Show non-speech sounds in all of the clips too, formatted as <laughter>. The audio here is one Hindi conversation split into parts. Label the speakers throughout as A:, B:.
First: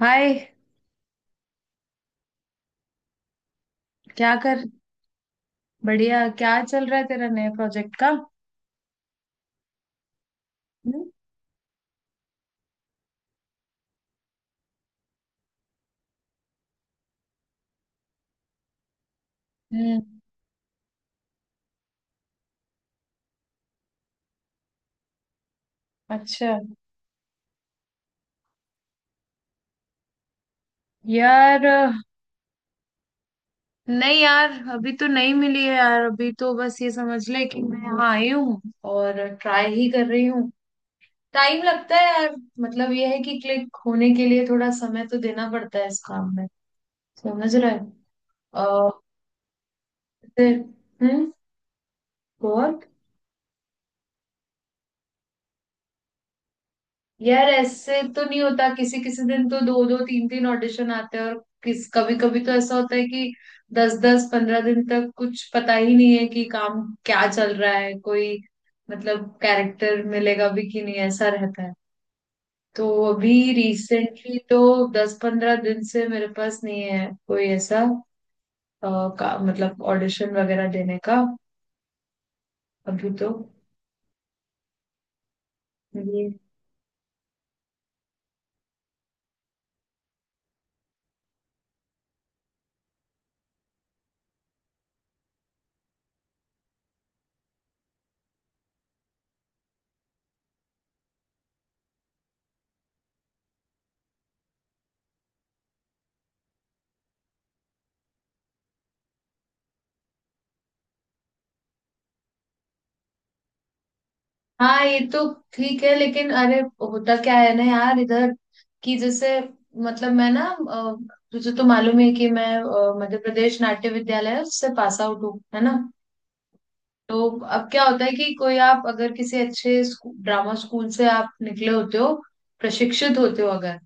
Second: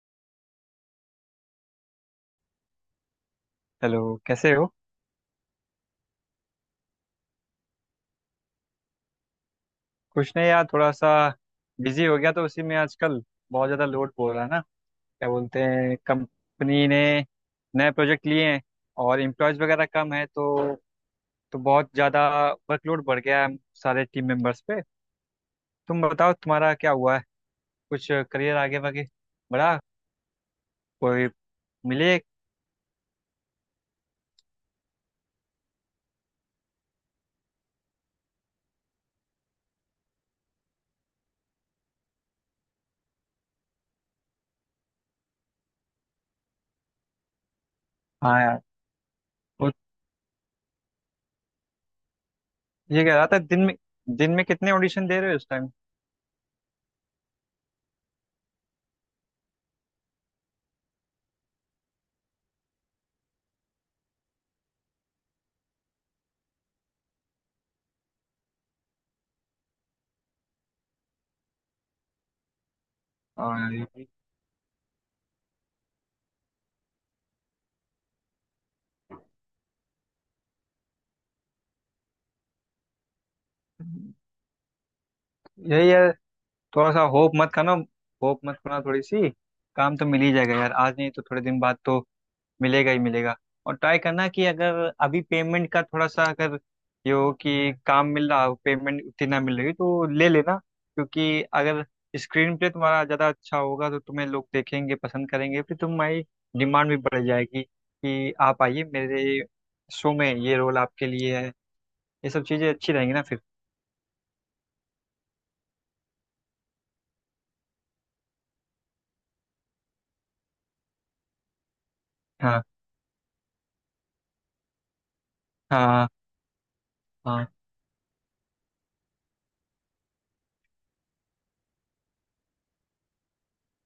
A: हाय।
B: हेलो।
A: क्या
B: कैसे
A: कर?
B: हो?
A: बढ़िया, क्या चल रहा है तेरा नए प्रोजेक्ट का?
B: कुछ नहीं यार, थोड़ा
A: हम्म।
B: सा बिजी हो गया तो उसी में आजकल। बहुत ज़्यादा लोड पड़ रहा है ना। क्या बोलते हैं, कंपनी ने नए प्रोजेक्ट लिए हैं और एम्प्लॉयज़ वगैरह
A: हम्म।
B: कम है तो बहुत ज़्यादा वर्कलोड बढ़ गया है सारे टीम मेंबर्स पे। तुम बताओ
A: अच्छा।
B: तुम्हारा क्या हुआ है? कुछ करियर आगे वागे बढ़ा? कोई
A: यार
B: मिले?
A: नहीं यार, अभी तो नहीं मिली है यार। अभी तो बस ये समझ ले कि मैं यहाँ आई हूँ और ट्राई ही कर रही हूँ। टाइम लगता है यार। मतलब ये है कि क्लिक होने के लिए थोड़ा समय तो देना पड़ता है इस काम में। समझ रहा है?
B: हाँ यार।
A: अ,
B: वो
A: फिर- हम्म। और
B: ये कह रहा था, दिन में कितने ऑडिशन दे रहे हो इस टाइम?
A: यार, ऐसे तो नहीं होता। किसी किसी दिन तो दो दो तीन तीन ऑडिशन आते हैं और किस कभी कभी तो ऐसा होता है कि दस दस पंद्रह दिन तक कुछ पता ही नहीं है कि काम क्या चल रहा है, कोई मतलब कैरेक्टर मिलेगा भी कि नहीं, ऐसा रहता है। तो अभी
B: और
A: रिसेंटली तो दस पंद्रह दिन से मेरे पास नहीं है कोई ऐसा अ, मतलब ऑडिशन वगैरह देने का। अभी तो
B: यही है, थोड़ा सा होप मत खाना। होप मत खाना थोड़ी सी। काम तो मिल ही जाएगा यार, आज नहीं तो थोड़े दिन बाद तो मिलेगा ही मिलेगा। और ट्राई करना कि अगर अभी पेमेंट का थोड़ा सा, अगर ये हो कि काम मिल रहा हो पेमेंट उतनी ना मिल रही तो ले लेना। क्योंकि अगर स्क्रीन पे तुम्हारा ज़्यादा अच्छा होगा तो तुम्हें लोग देखेंगे, पसंद करेंगे, फिर तुम्हारी डिमांड भी बढ़ जाएगी कि आप आइए मेरे शो में, ये रोल आपके लिए है। ये सब चीज़ें अच्छी रहेंगी ना फिर।
A: हाँ, ये तो ठीक है। लेकिन अरे होता क्या है ना यार इधर, कि जैसे मतलब मैं ना अ, तुझे तो मालूम है कि मैं
B: हाँ,
A: मध्य प्रदेश नाट्य विद्यालय से पास आउट हूँ, है ना?
B: हाँ,
A: तो
B: हाँ,
A: अब क्या होता है कि कोई आप अगर किसी अच्छे ड्रामा स्कूल से आप निकले होते हो, प्रशिक्षित होते हो अगर,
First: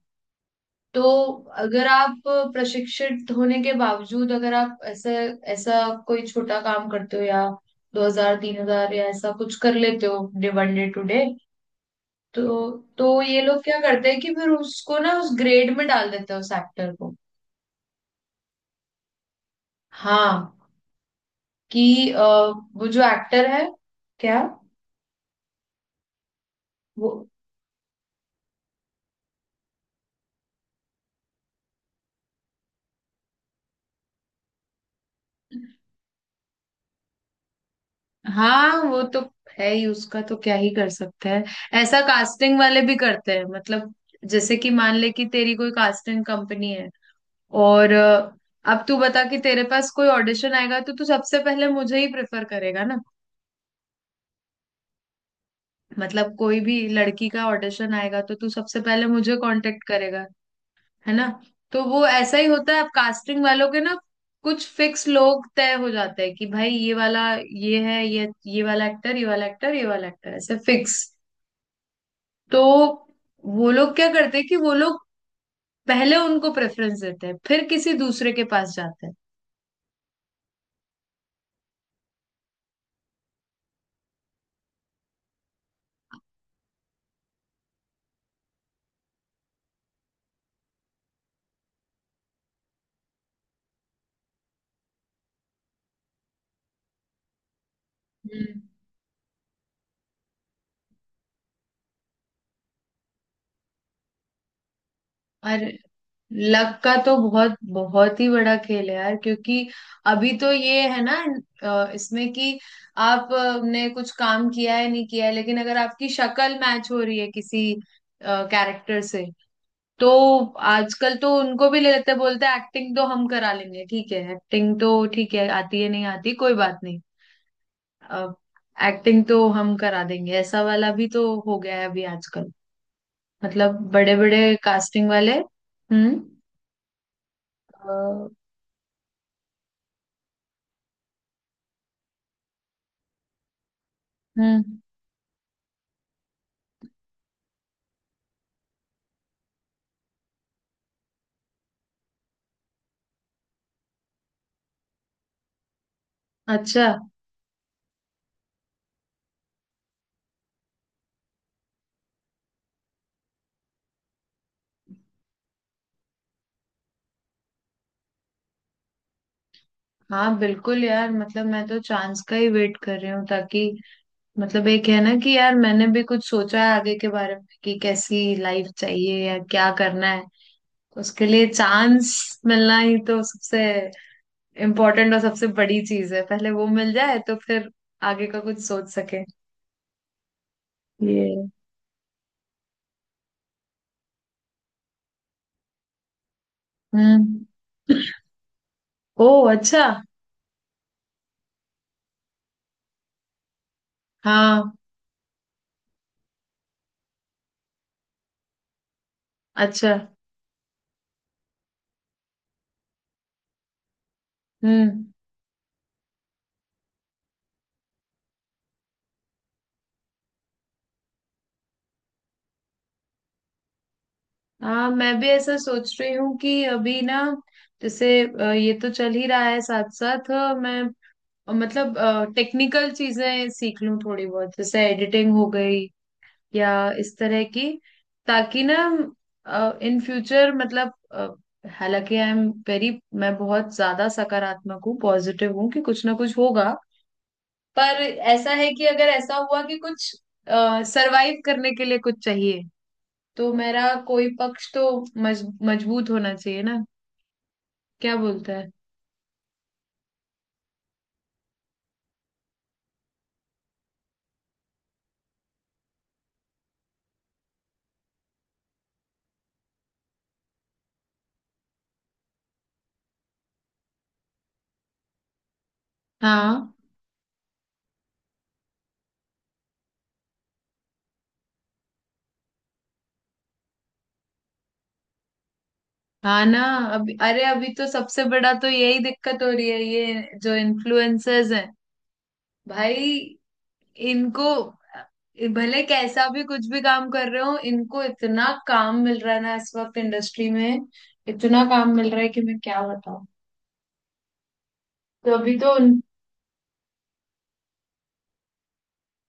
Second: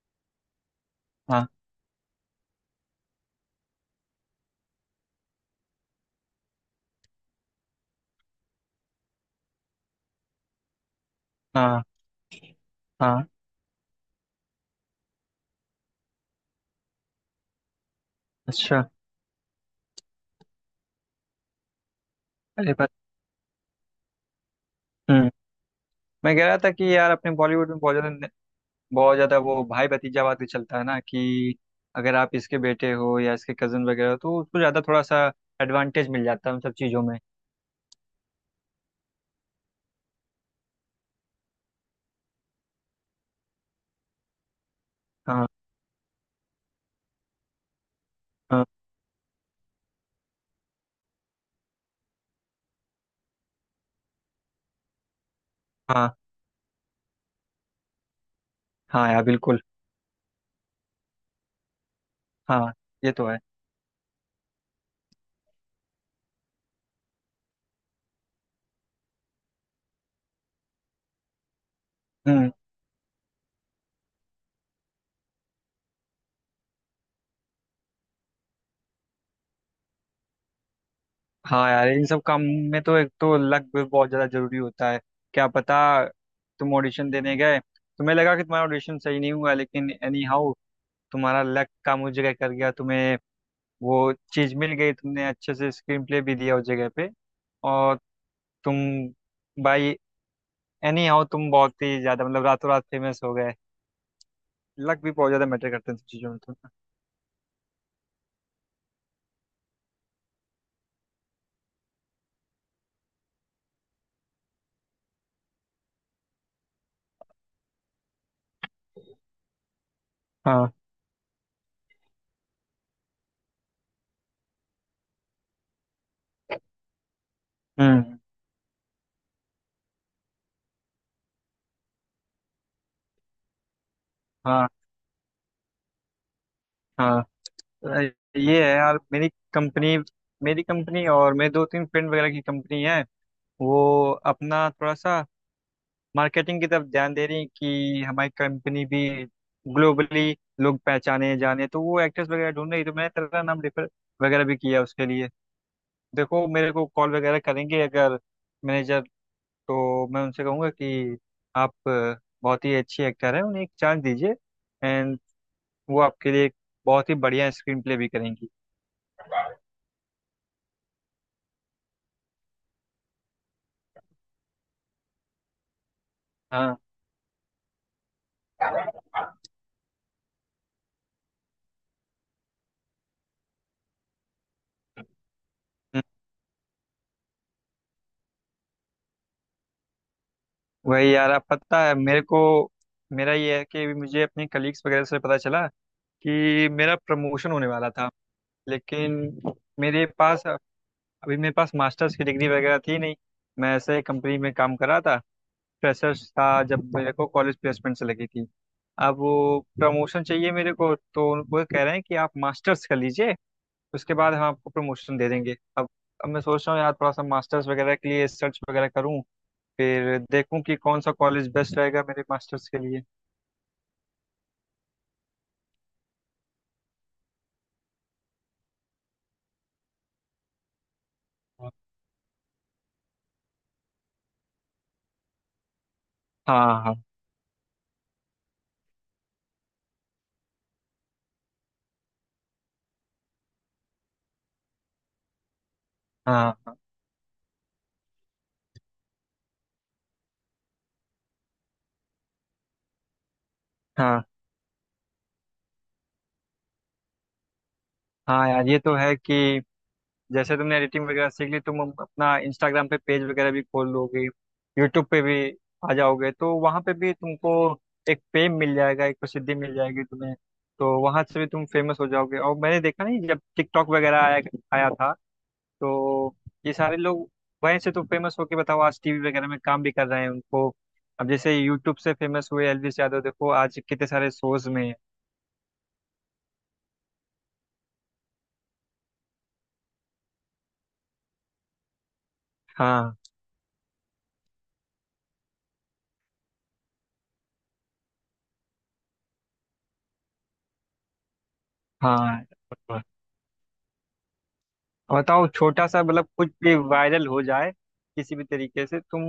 A: तो
B: हाँ,
A: अगर आप प्रशिक्षित होने के बावजूद अगर आप ऐसे ऐसा कोई छोटा काम करते हो या दो हजार तीन हजार या ऐसा कुछ कर लेते हो day one day two day,
B: हाँ,
A: तो तो
B: हाँ।
A: ये लोग क्या करते हैं कि फिर उसको ना उस ग्रेड में डाल देते हैं उस एक्टर को।
B: अच्छा।
A: हाँ, कि
B: अरे
A: वो
B: बात।
A: जो एक्टर है, क्या
B: हम्म। मैं कह रहा था कि
A: वो।
B: यार अपने बॉलीवुड में बहुत ज्यादा वो भाई भतीजावाद भी चलता है ना कि अगर आप इसके बेटे हो या इसके कजन वगैरह हो तो उसको ज्यादा थोड़ा सा एडवांटेज मिल जाता है उन सब चीजों में।
A: हाँ, वो तो है ही, उसका तो क्या ही कर सकता है। ऐसा कास्टिंग वाले भी करते हैं मतलब। जैसे कि मान ले कि
B: हाँ,
A: तेरी कोई कास्टिंग कंपनी है और
B: हाँ,
A: अब तू बता कि तेरे पास कोई ऑडिशन आएगा तो तू सबसे पहले मुझे ही प्रेफर करेगा ना?
B: हाँ,
A: मतलब कोई भी लड़की का ऑडिशन आएगा तो तू सबसे पहले
B: हाँ यार
A: मुझे
B: बिल्कुल।
A: कांटेक्ट करेगा, है ना? तो वो ऐसा ही
B: हाँ
A: होता है अब
B: ये तो है।
A: कास्टिंग वालों के ना। कुछ फिक्स लोग तय हो जाते हैं कि भाई ये वाला, ये है, ये वाला एक्टर ये वाला एक्टर ये वाला एक्टर, ऐसे फिक्स।
B: हम्म।
A: तो वो लोग क्या करते हैं कि वो लोग पहले उनको प्रेफरेंस देते हैं फिर किसी दूसरे के पास जाते हैं।
B: हाँ यार, इन सब काम में तो एक तो लक भी बहुत ज्यादा जरूरी होता है। क्या पता, तुम ऑडिशन देने गए, तुम्हें लगा कि तुम्हारा ऑडिशन सही नहीं हुआ लेकिन एनी हाउ तुम्हारा लक काम उस जगह कर गया, तुम्हें वो चीज मिल गई, तुमने अच्छे से स्क्रीन प्ले भी दिया उस जगह पे। और
A: हम्म।
B: तुम बाई एनी हाउ तुम बहुत ही ज्यादा मतलब रातों रात फेमस हो गए। लक भी बहुत ज्यादा
A: और
B: मैटर करते हैं इन सब चीजों में तो।
A: लक का तो बहुत बहुत ही बड़ा खेल है यार, क्योंकि अभी तो ये है ना इसमें कि आपने कुछ काम किया है नहीं किया है लेकिन अगर आपकी शक्ल मैच हो रही है किसी कैरेक्टर से तो
B: हाँ।
A: आजकल तो उनको भी ले लेते हैं, बोलते हैं एक्टिंग तो हम करा लेंगे, ठीक है, एक्टिंग तो ठीक है, आती है नहीं आती कोई बात नहीं।
B: हम्म।
A: अब एक्टिंग तो हम करा देंगे, ऐसा वाला भी तो हो गया है अभी आजकल। मतलब बड़े बड़े
B: हाँ,
A: कास्टिंग वाले। हम्म।
B: हाँ। अ,
A: अ,
B: ये है यार मेरी कंपनी। मेरी कंपनी और मेरे दो तीन फ्रेंड वगैरह की कंपनी है। वो अपना
A: हम्म।
B: थोड़ा सा मार्केटिंग की तरफ ध्यान दे रही है कि हमारी कंपनी भी ग्लोबली लोग पहचाने जाने, तो वो एक्टर्स वगैरह ढूंढ रही, तो मैंने तेरा नाम रेफर वगैरह भी किया उसके लिए। देखो, मेरे
A: अच्छा।
B: को कॉल वगैरह करेंगे अगर मैनेजर, तो मैं उनसे कहूँगा कि आप बहुत ही अच्छी एक्टर हैं, उन्हें एक चांस दीजिए। एंड वो आपके लिए एक बहुत ही बढ़िया स्क्रीन प्ले भी करेंगी।
A: हाँ बिल्कुल यार। मतलब मैं तो चांस का ही वेट कर रही हूँ ताकि मतलब एक है ना कि यार मैंने भी कुछ सोचा है
B: हाँ।
A: आगे के बारे में कि कैसी लाइफ चाहिए या क्या करना है। तो उसके लिए चांस मिलना ही तो सबसे इम्पोर्टेंट और सबसे बड़ी
B: हम्म।
A: चीज है। पहले वो मिल जाए तो फिर आगे का कुछ सोच सके।
B: वही यार, आप
A: ये
B: पता है मेरे को, मेरा ये है कि मुझे अपने कलीग्स वगैरह से पता चला कि मेरा
A: हम्म।
B: प्रमोशन होने वाला था। लेकिन
A: ओ, अच्छा।
B: मेरे पास अभी मेरे पास मास्टर्स की डिग्री वगैरह थी नहीं। मैं ऐसे कंपनी में
A: हाँ।
B: काम कर रहा था, फ्रेशर्स था जब मेरे को कॉलेज प्लेसमेंट से लगी थी। अब वो
A: अच्छा।
B: प्रमोशन चाहिए मेरे को, तो वो कह रहे हैं कि आप मास्टर्स कर लीजिए, उसके बाद हम आपको
A: हम्म।
B: प्रमोशन दे देंगे। अब मैं सोच रहा हूँ यार, थोड़ा सा मास्टर्स वगैरह के लिए सर्च वगैरह करूँ, फिर देखूँ कि कौन सा कॉलेज बेस्ट रहेगा मेरे मास्टर्स के लिए।
A: हाँ, मैं भी ऐसा सोच रही हूँ कि अभी ना जैसे ये तो चल ही रहा है साथ साथ, मैं
B: हाँ,
A: मतलब टेक्निकल चीजें सीख लूँ थोड़ी बहुत, जैसे एडिटिंग हो गई या
B: हाँ,
A: इस तरह की, ताकि ना इन फ्यूचर मतलब हालांकि आई एम वेरी, मैं बहुत ज्यादा सकारात्मक हूँ, पॉजिटिव हूँ कि कुछ ना कुछ
B: हाँ,
A: होगा,
B: हाँ,
A: पर ऐसा है कि अगर ऐसा हुआ कि कुछ सरवाइव करने के लिए कुछ चाहिए, तो मेरा
B: हाँ।
A: कोई पक्ष तो मजबूत होना चाहिए ना, क्या
B: हाँ
A: बोलता
B: यार
A: है?
B: ये तो है कि जैसे तुमने एडिटिंग वगैरह सीख ली, तुम अपना इंस्टाग्राम पे पेज वगैरह भी खोल लोगे, यूट्यूब पे भी आ जाओगे तो वहां पे भी तुमको एक फेम मिल जाएगा, एक प्रसिद्धि मिल जाएगी तुम्हें। तो वहां से भी तुम फेमस हो जाओगे। और मैंने देखा नहीं, जब टिकटॉक वगैरह आया आया था, तो
A: हाँ।
B: ये सारे लोग वहीं से तो फेमस होके, बताओ, आज टीवी वगैरह में काम भी कर रहे हैं उनको। अब जैसे यूट्यूब से फेमस हुए एलवीस यादव, देखो आज कितने सारे शोज में है।
A: हाँ ना। अभी अरे अभी तो सबसे बड़ा तो यही दिक्कत हो रही है, ये जो इन्फ्लुएंसर्स हैं भाई,
B: हाँ,
A: इनको भले कैसा भी कुछ भी काम कर रहे हो, इनको इतना काम मिल रहा है ना इस वक्त इंडस्ट्री में, इतना काम मिल रहा है कि
B: हाँ।
A: मैं क्या बताऊं। तो
B: बताओ,
A: अभी तो
B: छोटा सा, मतलब कुछ भी वायरल हो जाए किसी भी तरीके से, तुम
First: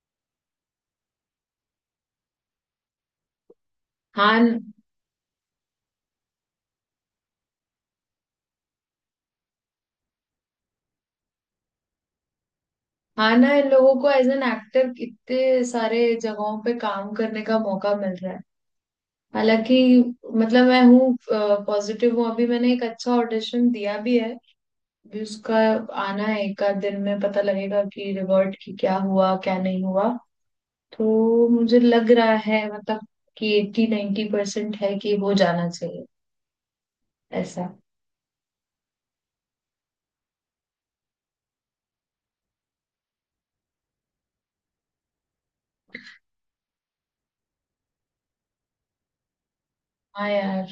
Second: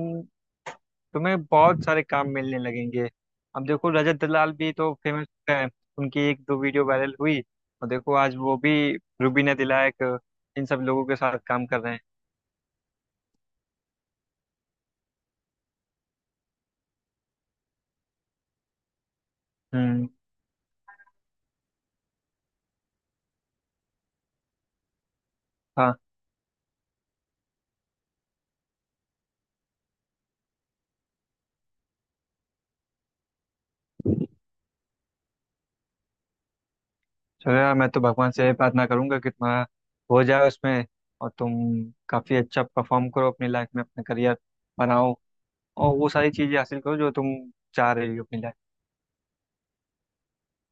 B: तुम्हें बहुत सारे काम मिलने लगेंगे। अब देखो, रजत
A: हाँ।
B: दलाल भी तो फेमस हैं। उनकी एक दो वीडियो वायरल हुई और देखो आज वो भी रुबीना दिलायक, इन सब लोगों के साथ काम कर रहे हैं।
A: हाँ ना, इन लोगों को एज एन एक्टर कितने सारे जगहों पे काम करने का मौका मिल रहा है। हालांकि
B: हम्म।
A: मतलब मैं हूँ पॉजिटिव हूँ, अभी मैंने एक अच्छा ऑडिशन दिया भी है, अभी उसका
B: हाँ।
A: आना है एक आध दिन में, पता लगेगा कि रिवर्ट की क्या हुआ क्या नहीं हुआ। तो मुझे लग रहा है मतलब कि एट्टी 90% परसेंट है कि हो जाना चाहिए
B: चलो
A: ऐसा।
B: यार, मैं तो भगवान से यही प्रार्थना करूंगा कि तुम्हारा हो जाए उसमें और तुम काफी अच्छा परफॉर्म करो अपनी लाइफ में, अपना करियर बनाओ और वो सारी चीजें हासिल करो जो तुम चाह रही हो अपनी लाइफ।
A: हाँ यार,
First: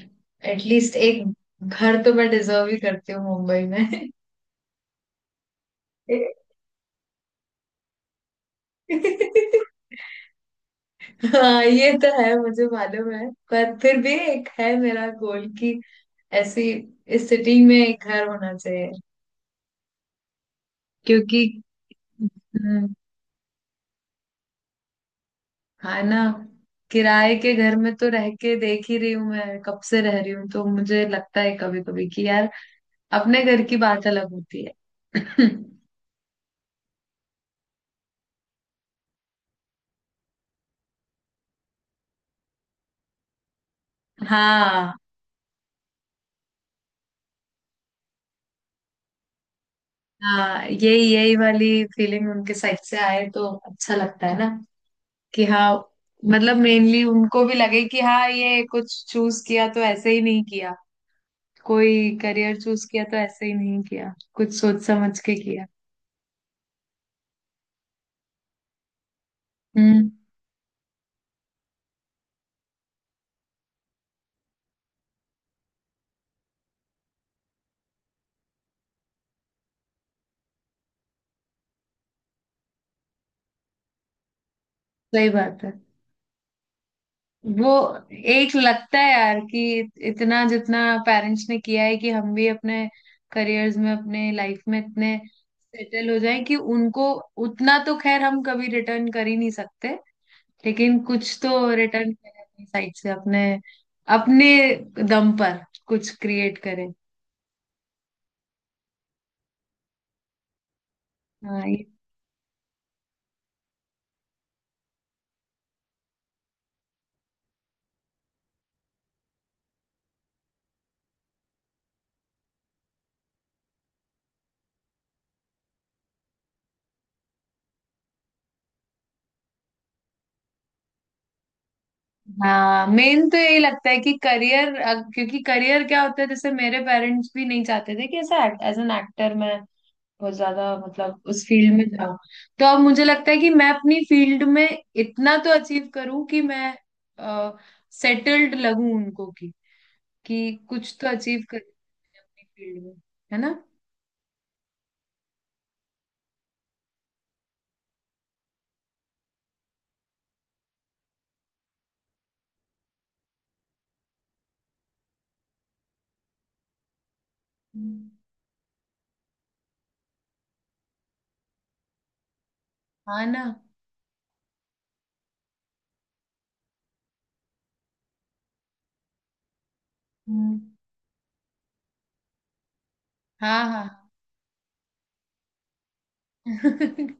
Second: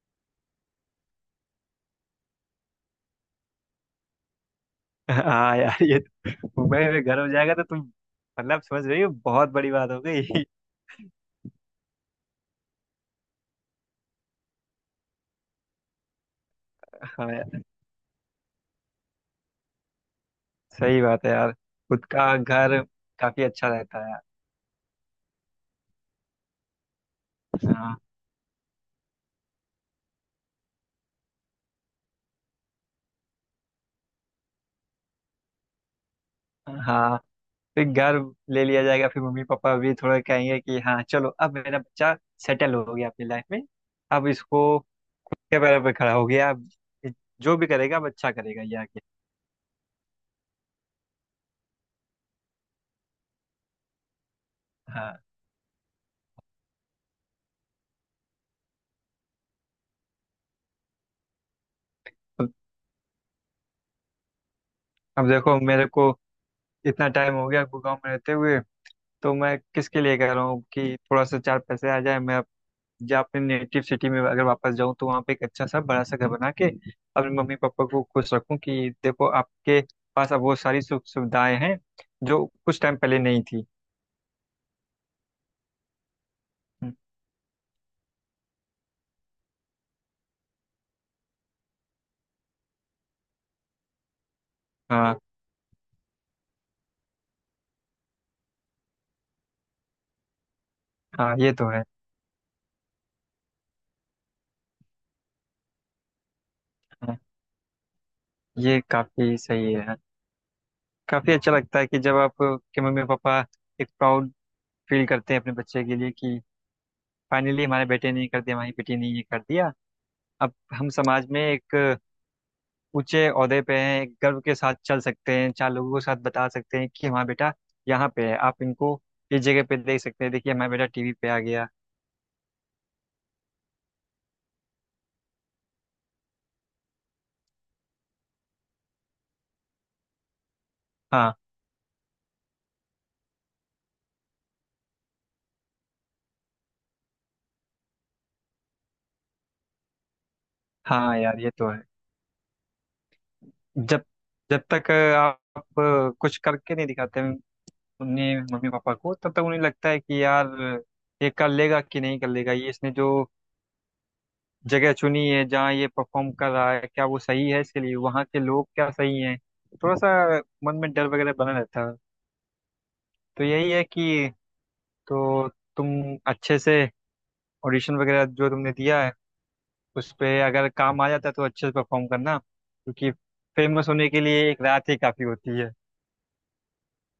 A: एटलीस्ट एक घर तो मैं डिजर्व ही करती हूँ मुंबई
B: हाँ यार, ये
A: में।
B: मुंबई में घर हो जाएगा तो तुम, मतलब समझ रही हो, बहुत बड़ी
A: <laughs>
B: बात हो गई।
A: हाँ, ये तो है, मुझे मालूम है, पर फिर भी एक है मेरा गोल कि ऐसी इस
B: हाँ यार,
A: सिटी में एक घर होना चाहिए
B: सही बात है
A: क्योंकि
B: यार, खुद का घर
A: हम्म।
B: काफी अच्छा रहता है यार।
A: हाँ ना, किराए के घर में
B: हाँ,
A: तो रह के देख ही रही हूँ मैं, कब से रह रही हूँ, तो मुझे लगता है कभी कभी कि यार अपने घर की बात अलग होती है। <clears throat>
B: हाँ। फिर घर ले लिया जाएगा, फिर मम्मी पापा भी थोड़ा कहेंगे कि हाँ चलो, अब मेरा बच्चा सेटल हो गया अपनी लाइफ में। अब
A: <laughs>
B: इसको
A: हाँ।
B: के पैरों पे खड़ा हो गया, अब जो भी करेगा अब अच्छा करेगा ये आगे।
A: हाँ, यही यही वाली फीलिंग उनके साइड से आए तो अच्छा लगता है ना,
B: हाँ।
A: कि हाँ मतलब मेनली उनको भी लगे कि हाँ, ये कुछ चूज किया तो ऐसे ही नहीं किया, कोई
B: अब
A: करियर चूज किया तो ऐसे ही नहीं किया, कुछ सोच समझ
B: अब
A: के
B: देखो,
A: किया।
B: मेरे को इतना टाइम हो गया गाँव में रहते हुए, तो मैं किसके
A: हम्म।
B: लिए कह रहा हूँ कि थोड़ा सा चार पैसे आ जाए, मैं या अपने नेटिव सिटी में अगर वापस जाऊं तो वहां पे एक अच्छा सा बड़ा सा घर बना के अपने मम्मी पापा को खुश रखूं कि देखो, आपके पास अब वो सारी सुख सुविधाएं हैं जो कुछ टाइम पहले नहीं थी।
A: सही बात है। वो एक लगता है यार कि इतना जितना पेरेंट्स ने किया है कि हम भी अपने करियर्स में अपने लाइफ में इतने
B: हाँ,
A: सेटल हो जाएं कि उनको, उतना तो खैर हम कभी रिटर्न कर ही नहीं सकते लेकिन
B: हाँ
A: कुछ
B: ये
A: तो
B: तो है।
A: रिटर्न करें अपनी साइड से अपने अपने दम पर कुछ क्रिएट करें।
B: हाँ, ये काफी सही है, हाँ। काफी अच्छा
A: हाँ
B: लगता
A: ये-
B: है कि जब आप के मम्मी पापा एक प्राउड फील करते हैं अपने बच्चे के लिए कि फाइनली हमारे बेटे ने ये कर दिया, हमारी बेटी ने ये कर दिया, अब हम समाज में एक ऊंचे ओहदे पे हैं, एक गर्व के साथ चल सकते हैं, चार लोगों के साथ बता सकते हैं कि हाँ, बेटा यहाँ पे है, आप इनको इस जगह पे देख सकते हैं, देखिए हमारा बेटा टीवी पे आ गया।
A: हाँ, मेन तो यही लगता है कि करियर, क्योंकि करियर क्या होता है, जैसे मेरे पेरेंट्स भी नहीं चाहते थे कि ऐसा एज एन एक्टर मैं बहुत ज्यादा मतलब
B: हाँ,
A: उस फील्ड में जाऊं। तो अब मुझे लगता है कि मैं अपनी फील्ड में इतना तो अचीव करूं कि मैं सेटल्ड लगूं उनको, की कि कुछ तो
B: हाँ यार
A: अचीव
B: ये तो
A: करूं
B: है।
A: अपनी फील्ड में, है ना?
B: जब जब तक आप कुछ करके नहीं दिखाते उन्हें, मम्मी पापा को, तब तक उन्हें लगता है कि यार ये कर लेगा कि नहीं कर लेगा, ये इसने जो जगह चुनी है जहाँ ये परफॉर्म कर रहा है क्या वो सही है इसके लिए,
A: हम्म।
B: वहाँ के लोग क्या सही हैं, थोड़ा सा मन में डर वगैरह बना रहता है।
A: हाँ ना।
B: तो यही है कि, तो तुम अच्छे से ऑडिशन वगैरह जो तुमने दिया है उस पे
A: हम्म।
B: अगर काम आ जाता है तो अच्छे से परफॉर्म करना, क्योंकि
A: हाँ। हाँ।
B: फेमस होने के लिए एक रात ही काफ़ी होती है।
A: <laughs>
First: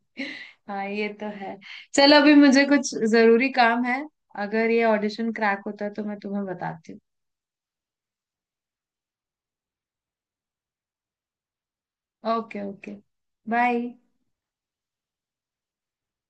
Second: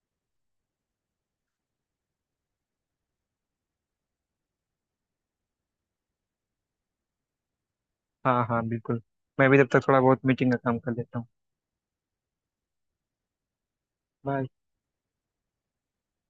A: हाँ, ये तो है। चलो, अभी मुझे कुछ जरूरी काम है। अगर ये ऑडिशन क्रैक होता है तो मैं तुम्हें बताती
B: हाँ, हाँ बिल्कुल। मैं भी तब तक थोड़ा बहुत मीटिंग का काम कर लेता हूँ।
A: हूँ। Okay okay. बाय।
B: बाय।